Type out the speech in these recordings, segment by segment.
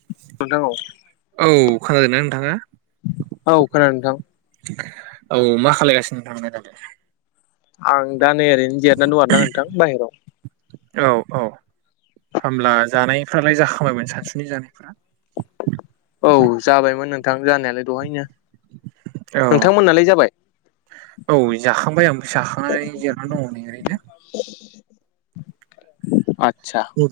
[unintelligible] [inaudible] औ खोनादों ना नोंथाङा? औ खोनादों नोंथां। औ मा खालायगासिनो नोंथांया दालाय? आं दा नै ओरैनो जिरनानै दं आरो ना नोंथां बाहेराव। औ-औ होब्ला जानायफ्रालाय जाखामायमोन सानसुनि जानायफ्रा? औ जाबायमोन नोंथां जानायालाय दहायनो। अ नोंथांमोननालाय जाबाय औ जाखांबाय आं जाखांनानै जिरनानै दङै ओरैनो। आद औ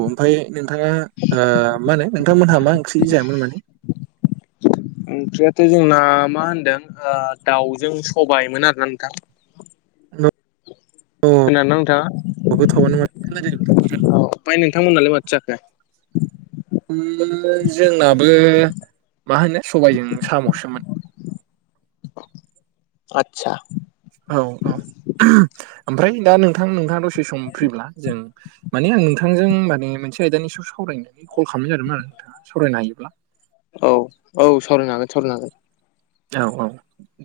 ओमफ्राय नोंथाङा ओ मा होनो नोंथांमोनहा मा ओंख्रि जायामोन माने? [inaudible] [inaudible] ओंख्रियाथ जोंना मा होनदों ओ दाउजों सबायमोन आरोना नोंथां। [unintelligible] [inaudible] औ खोनादोंना नोंथांङा? [unintelligible] [inaudible] ओमफ्राय नोंथांमोनालाय माथो जाखो? ओ जोंनाबो मा होनो सबायजों सामसोमोन। आतसा। औ-औ ओमफ्राय दा नोंथां नोंथाङा दसे सम फ्रिब्ला जों माने आं नोंथांजों माने मोनसे आयदानि सायाव सावरायनानै कल खालामनाय जादोंमोन आरो नोंथाङा सावरायनो हायोब्ला? औ-औ सावरायनो हागोन-सावरायनो हागोन। औ-औ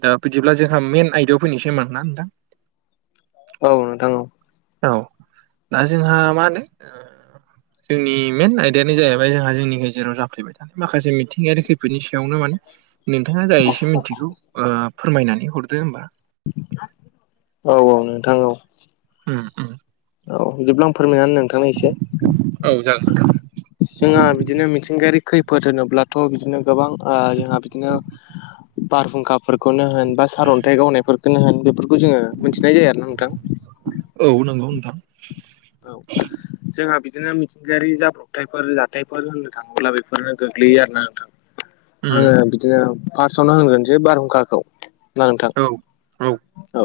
दा बिदिब्ला जोंहा मेन आइडायाव फैनोसै होनबा ना नोंथां। औ नोंथां औ औ दा जोंहा मा होनो ओ जोंनि मेन आयदायानो जाहैबाय जोंहा जोंनि गेजेराव जाफेबाय थानाय। माखासे मिथिंगायारि खैफोदनि सायावनो माने नोंथाङा जाय एसे मिथिगौ फोरमायनानै हरदो होमबा? औ-औ नोंथां औ उम-उम औ बिदिब्ला फोरमायना होनो नोंथांनो एसे। औ जागोन जोंहा बिदिनो मिथिंगायारि खैफोद होनोब्लाथ बिदिनो गोबां ओ जोंहा बिदिनो बारहुंखाफोरखौनो होन बा सारन्थाइ गावनायफोरखौनो होन बेफोरखौ जोङो मिथिनाय जायो आरोना नोंथां। औ नंगौ नोंथां। औ जोंहा बिदिनो मिथिंगायारि जाब्रबथायफोर जाथायफोर होननो थाङोब्ला बेफोरनो गोग्लैयो आरो ना नोंथां। उम आङो बिदिनो फार्सआवनो होनग्रोनोसै बारहुंखाखौ। ना नोंथां औ औ औ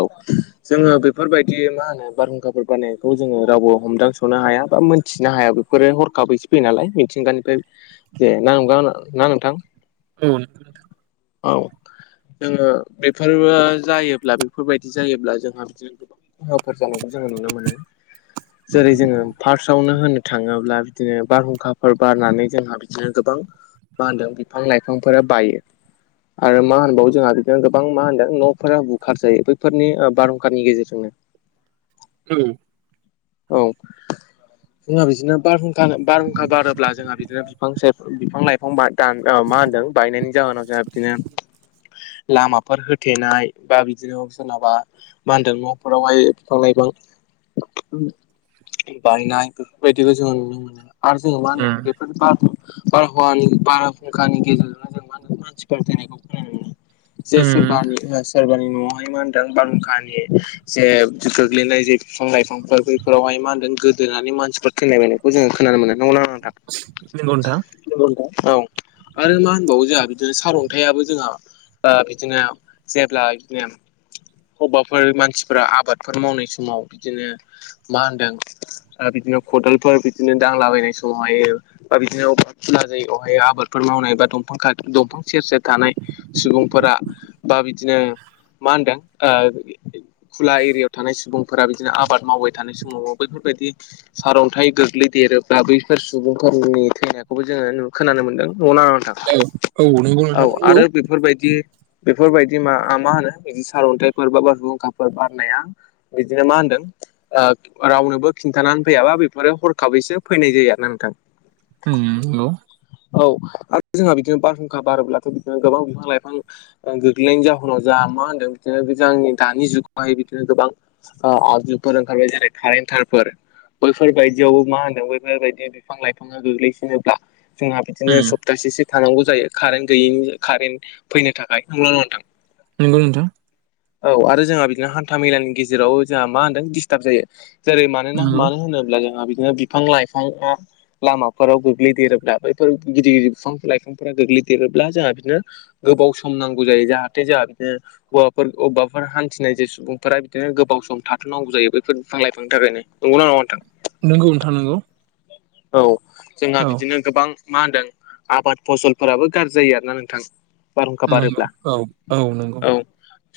जोङो बेफोरबायदि मा होनो बारहुंखाफोर बारनायखौ जोङो रावबो हमदांसनो हाया बा मोनथिनो हाया बेफोरो हरखाबैसो फैयो नालाय। मिथिंगानिफ्राय जे ना नंगा ना नोंथां। औ नंगौ नोंथां औ जोङो बेफोरबो जायोब्ला बेफोरबायदि जायोब्ला जोंहा बिदिनो खहाफोर जानायखौ जोङो नुनो मोनो। जेरै जोङो फार्स्टआवनो होननो थाङोब्ला बिदिनो बारहुंखाफोर बारनानै जोंहा बिदिनो गोबां मा होनदों बिफां लाइफांफोरा बायो। आरो मा होनबावो जोंहा बिदिनो गोबां मा होनदों नफोरा बुखार जायो। बैफोरनि ओ बारहुंखानि गेजेरजोंनो उम औ जोंहा बिदिनो बारहुंखा बारहुंखा बारोब्ला जोंहा बिदिनो बिफां बिफां-लाइफां बा- दा औ मा होनदों बायनायनि जाहोनाव जोंहा बिदिनो लामाफोर होथेनाय बा बिदिनो सोरनाबा मा होनदों न'फोरावहाय बिफां-लाइफां बायनाय बेफोरबायदिखौ जोङो नुनो मोनो आरो जोङो मा होनदों बे- बार बारहावानि बारहुंखानि गेजेरजोंनो जों मा होनो मानसिफोर थैनायखौ खोनानो मोनो। जे उम सोरबानि सोरबानि नआ मा होनदों बारहुंखानि जे गोग्लैनाय जे बिफां-लाइफां फ्राय बैफोरावहाय मा होनदों गोदोनानै मानसिफोर थैलाबायनायखौ जोङो खोनानो मोनदों। नंगौना नंङा नोंथां? नंगौ नोंथां औ आरो मा होनबावो जोंहा बिदिनो सारअन्थाइआबो जोंहा ओ बिदिनो जेब्ला बिदिनो अबावबाफोर मानसिफोरा आबादफोर मावनाय समाव बिदिनो मा होनदों ओ बिदिनो खदालफोर बिदिनो दांलाबायनाय समावहाय बा बिदिनो [unintelligible] आबादफोर मावनाय बा दफां दंफां सेर सेर थानाय। सुबुंफोरा बा बिदिनो मा होनदों ओ खुला एरियाव थानाय सुबुंफोरा बिदिनो आब- आबाद मावबाय थानाय समाव बैफोरबायदि सार अन्थाइ गोग्लैदेरोब्ला बैफोर सुबुंफोरनि थैनायखौबो जोङो खोनानो मोनदों औ नंगौ [unintelligible] औ नोंथां नंगौ आरो बेफोरबायदि बेफोरबायदि मा मा होनो बिदि सारअन्थाइफोर बा बारहुंखाफोर बारनाया बिदिनो मा होन्दों ओ रावनोबो खिन्थानानै फैयाबा बेफोरो हरखाबैसो फैनाय जायो आरो ना नोंथां। उम नंगौ। औ आरो जोंहा बिदिनो बारहुंखा बारोब्लाथ' बिदिनो गोबां बिफां-लाइफां ओं गोग्लैनायनि जाहोनाव जोंहा मा होनदों बिदिनो जोंनि दानि जुगावहाय बिदिनो गोबां ओ आगजुफोर ओंखारबाय जेरै कारेन तारफोर। बैफोरबायदियावबो मा होनदों बैफोरबायदि बिफां-लाइफाङा गोग्लैसिनोब्ला जोंहा बिदिनो उम सप्तासेसो थानांगौ जायो कारेन्ट गैयैनि कारेन्ट फैनो थाखाय। नंगौ ना नङा नोंथां? नंगौ नोंथां औ आरो जोंहा बिदिनो हान्था मेलानि गेजेराव जोंहा मा होनदों दिस्टार्ब जायो। जेरै मानोना नंगौ मानो होनोब्ला जोंहा बिदिनो बिफां-लाइफांआ लामाफोराव गोग्लैदेरोब्ला बैफोर गिदिर-गिदिर बिफां-लाइफांफोरा गोग्लैदेरोब्ला जोंहा बिदिनो गोबाव सम नांगौ जायो जाहाथे जोंहा [unintelligible] [unintelligible] हान्थिनाय जे सुबुंफोरा बिदिनो गोबाव सम थाथ'नांगौ जायो। बेफोर बिफां लाइफां थाखैनो नंगौना नङा नोंथां। नंगौ नोंथां नंगौ। औ जोंहा औ बिदिनो गोबां मा होनदों आबाद फसलफोराबो गाज्रि जायो आरोना नोंथां। बारहुंखा नंगौ बारोब्ला औ औ नंगौ औ।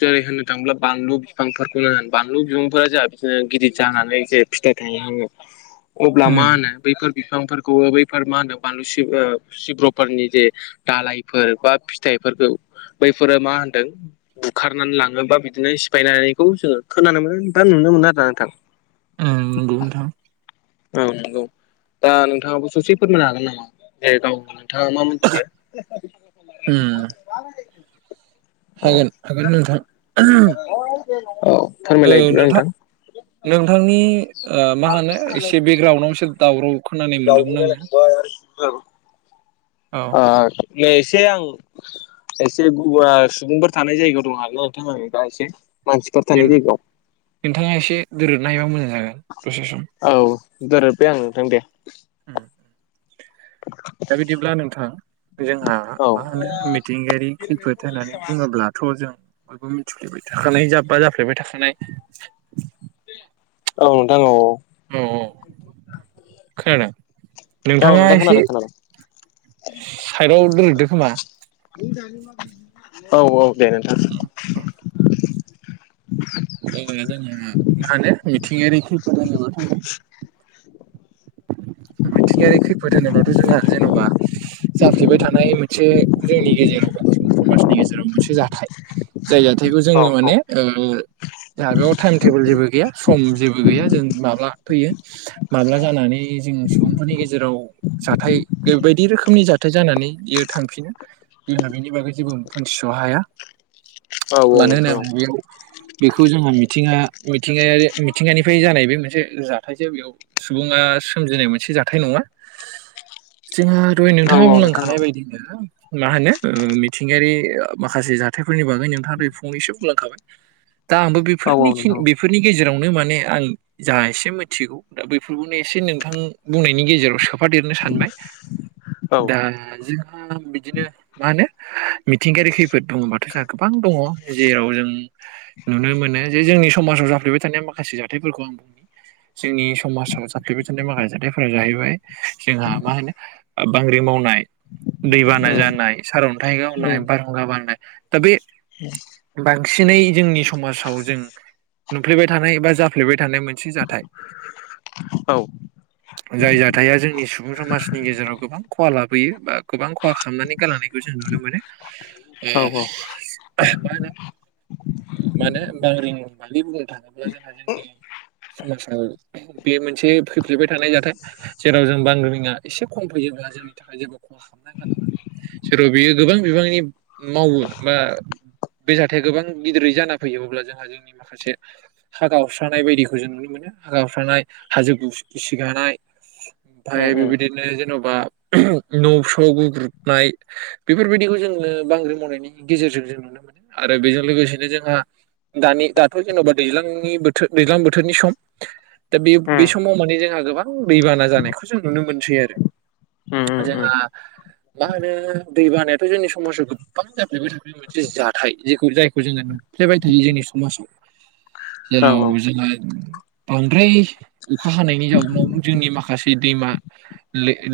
जेरै होननो थाङोब्ला बानलु बिफांफोरखौनो बानलु बिफांफोरा [unintelligible] [unintelligible] गिदिर जानानै जे फिथाइ थायो आङो अब्ला मा उम होनो बैफोर बिफांफोरखौ बैफोर मा होनो बानलु [unintelligible] सिब्रफोरनि जे दालायफोर बा फिथाइफोरखौ बैफोरो मा होनदों बुखारनानै लाङोबा बिदिनो सिफायनानैखौ जोङो खोनानो मोनो बा नुनो मोनो आरो ना नोंथां। ओम नंगौ नोंथां। औ नंगौ दा नोंथाङाबो ससे फोरमायनो हागोन नामा दे गाव थाङा मा मोनथियो उम हागोन हागोन ना नोंथां। औ। ओ फोरमायलाय बिदिब्ला नोंथां नोंथांनि ओ मा होनो एसे बेकग्राउन्डआव एसे दावराव। खोनानाय मोनदोंमोन आङो [unintelligible] औ ओ नै एसे आं एसे गुवार सुबुंफोर थानाय जायगायाव दं आरोना नोंथां दा एसे मानसिफोर थानाय जायगायाव। नोंथाङा एसे दोरोदनो हायोबा मोजां जागोन दसे सम। औ दोरोदबाय आं नोंथां दे। उम दा बिदिब्ला नोंथां जोंहा औ मा होनो मिथिंगायारि खैफोद होननानै बुङोब्ला थ' जों बयबो मिथिफ्लेबाय थाखानाय जाब्बा जाफ्लेबाय थाखानाय। औ नोंथां औ औ। अ अ खोनादों। औ नोंथाङा नोंथां एसे खोनादों खोनादों साइदआव दोरोददो खोमा। औ औ दे नोंथां। [unintelligible] [unintelligible] मिथिंगायारि खैफोद होनोब्लाथ' जोंहा जेन'बा जाफ्लेबाय थानाय मोनसे जोंनि गेजेराव सुबुं समाजनि गेजेराव मोनसे जाथाय। जाय जाथायखौ औ जोङो माने ओ जागायाव टाइम टेबोल जेबो गैया सम जेबो गैया जों माब्ला फैयो माब्ला जानानै जों सुबुंफोरनि गेजेराव जाथाय बायदि रोखोमनि जा थ जानानै इयो थांफिनो जोंहा बेनि बागै जेबो मोनथिस' हाया। औ औ मानो नोंथां औ होनोबा बेयाव बेखौ जोंहा मिथिङा मिथिंगायारि मिथिंगानिफ्राय जानाय बे मोनसे जाथायजों बेयाव सुबुङा सोमजिनाय मोनसे जाथाय नङा जोंहा दहाय औ नोंथाङा औ नोंथां औ बुंलांखानाय बायदिनो मा होनो ओ मिथिंगायारि माखासे जाथायफोरनि बागै नोंथाङा फंनैसो बुंलांखाबाय। दा आंबो औ औ बेफोरनि नोंथां औ [unintelligible] बेफोरनि गेजेरावनो माने आं जा एसे मिथिगौ दा बेैफोरखौनो एसे नों आं बुंनायनि गेजेराव सोफादेरनो सानबाय दा जोंहा बिदिनो मा होनो मिथिंगायारि खैफोद बुङोबाथ' जोंहा गोबां दङ जेराव जों नुनो मोनो जे जोंनि समाजाव जाफ्लेबाय थानाय माखासे जाथायफोरखौ जोंनि समाजाव जाफ्लेबाय माखासे जाथायफोरा जाहैबाय जोंहा मा होनो ओ बांग्रि मावनाय। दै बाना उम जानाय सारअन्थाइ गावनाय उम बारहुंखा बारनाय दा बे [inaudible] बांसिनै जोंनि समाजाव जों नुफ्लेबाय थानाय बा जाफ्लेबाय थानाय मोनसे जाथाय औ जाय जाथाया जोंनि सुबुं समाजनि गेजेराव गोबां खहा लाबोयो बा गोबां खहा खालामनानै गालांनायखौ जों नुनो मोनो ओ औ मा होनो मा होनो बांग्रि मावनाय होननानै बुंनो थाङोब्ला जोंहा जोंनि समाजाव बे से फैफ्लेबाय थानाय जाथाय जेराव जों बांग्रिङा एसे खम फैयोब्ला जोंनि थाखाय जेबो खहा खालामा सोरबा बेयो गोबां बिबांनि मावो बा बे जाथाय गोबां गिदिरै जाना फैयो अब्ला जोंहा जों माखासे हा गावस्रानाय बायदिखौ जों नुनो मोनो हा गावस्रानाय हाजो गिसि गानाय उम ओमफाय उम उम बेबायदिनो जेन'बा न' फ्राव गुब्रुबनाय बेफोरबायदिखौ जोङो बांग्रि मावनायनि गेजेरजों जों नुनो मोनो आरो बेजों लोगोसेनो जोंहा दानि दाथ' जेन'बा दैज्लांनि बोथोर दैज्लां बोथोरनि सम दा बे बे समाव माने जोंहा गोबां दैबाना जानायखौ जों नुनो मोनसै आरो उम जोंहा मा होनो दै बानायाथ' जोंनि समाजाव गोबां जाफ्लायबाय थाखायो मोनसे जाथाय जेखौ जायखौ जोङो नुफ्लेबाय थायो जोंनि समाजाव [inaudible] जेराव जोङो बांद्राय अखा हानायनि जाउनाव जोंनि माखासे दैमा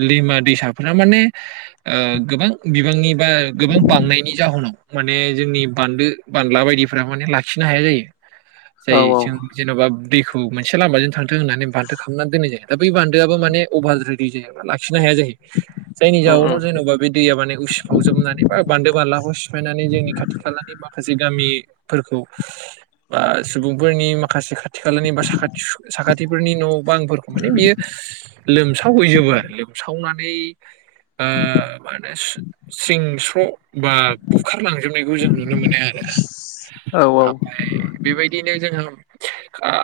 दैमा दैसाफोरा माने ओ गोबां बिबांनि बा गोबां बांनायनि जाहोनाव माने जोंनि बान्दो बानला बायदिफ्रा माने लाखिनो हाया जायो। [inaudible] जायो जों जेन'बा दैखौ मोनसे लामाजों थां थों बान्थो होननानै बान्दो खालामनानै दोननाय जायो दा बै बान्दोआबो माने अबारद्राय दैजों लाखिनो हाया जायो। जायनि उम उम जाउनाव जेन'बा बे दैया माने उसिफावजोबनानै बा बान्दो बानलाखौ सिफायनानै जोंनि खाथि खालानि माखासे गामिफोरखौ बा सुबुंफोरनि माखासे खाथि खालानि बा साखाथि साखाथिफोरनि न' बांफोरखौ माने बियो लोमसावहैजोबो लोमसावनानै ओ माने सिं स्र' बा बुखारलांजोबनायखौ जों नुनो मोनो आरो औ ओमफ्राय बेबायदिनो जों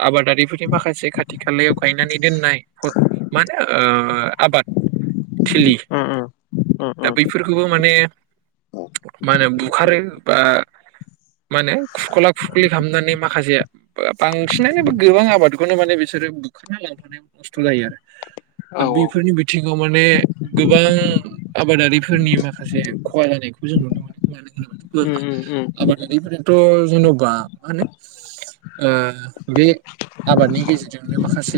आबादारि माखासे खाथि खालायाव गायनानै दोननाय माने ओ आबाद थिलि उम उम उम दा बै बेफोरखौबो माने मा होनो बुखारो बा माने खुरख'ला खुरखलि खालामनानै माखासे बांसिनानो गोबां आबाद माने बिसोरो बुखारना लांफानायाव खसथ' जायो आरो औ दा औ बेफोरनि बिथिङाव माने गोबां आबादारिफोरनि माखासे खहा जानायखौ जों नुनो मोनो उम औ [unintelligible] आबादारिफोरा थ' जेन'बा मा होनो ओ बे आबादनि गेजेरजोंनो माखासे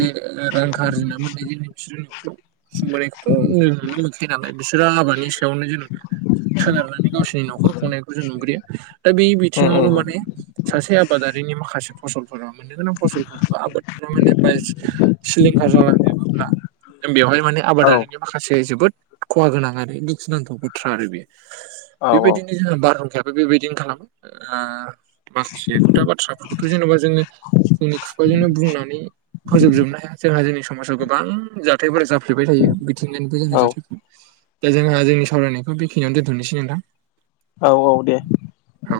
रां आरजिना मोननाय जोंनि बिसोरो न'खौ संबोनायखौथ' नुनो मोनखायो नालाय बिसोरो आबादनि सायावनो जेनेबा सोनारनानै गावसिनि न'खर खुंनायखौ जों नुग्रोयो दा बे बिथिङावनो माने सासे आबादारिनि माखासे फसलफोरा मोननो गोनां फसलफोर आबाद माने ब सिलिंखार जालांजोबोब्ला बेवहाय माने आबादारिनि माखासे जोबोद खहा गोनां आरो दुखुनांथाव बाथ्रा आरो बेयो। औ बेबायदिनो जोंहा बारहुंखाया बेबायदिनो खालामो ओ माखासे खोथा बाथ्राफोरखौथ' जेन'बा जोङो जोंनि बेबायदिनो बुंनानै फोजोबजोबनो हाया जोंहा जोंनि समाजाव गोबां जाथायफोरा जाफ्लेबाय थायो। [unintelligible] औ जोंङो जाथाय दा जोंहा जोंनि सावरायनायखौ बेखिनियावनो दोनथ'नोसै नोंथां। औ औ दे। औ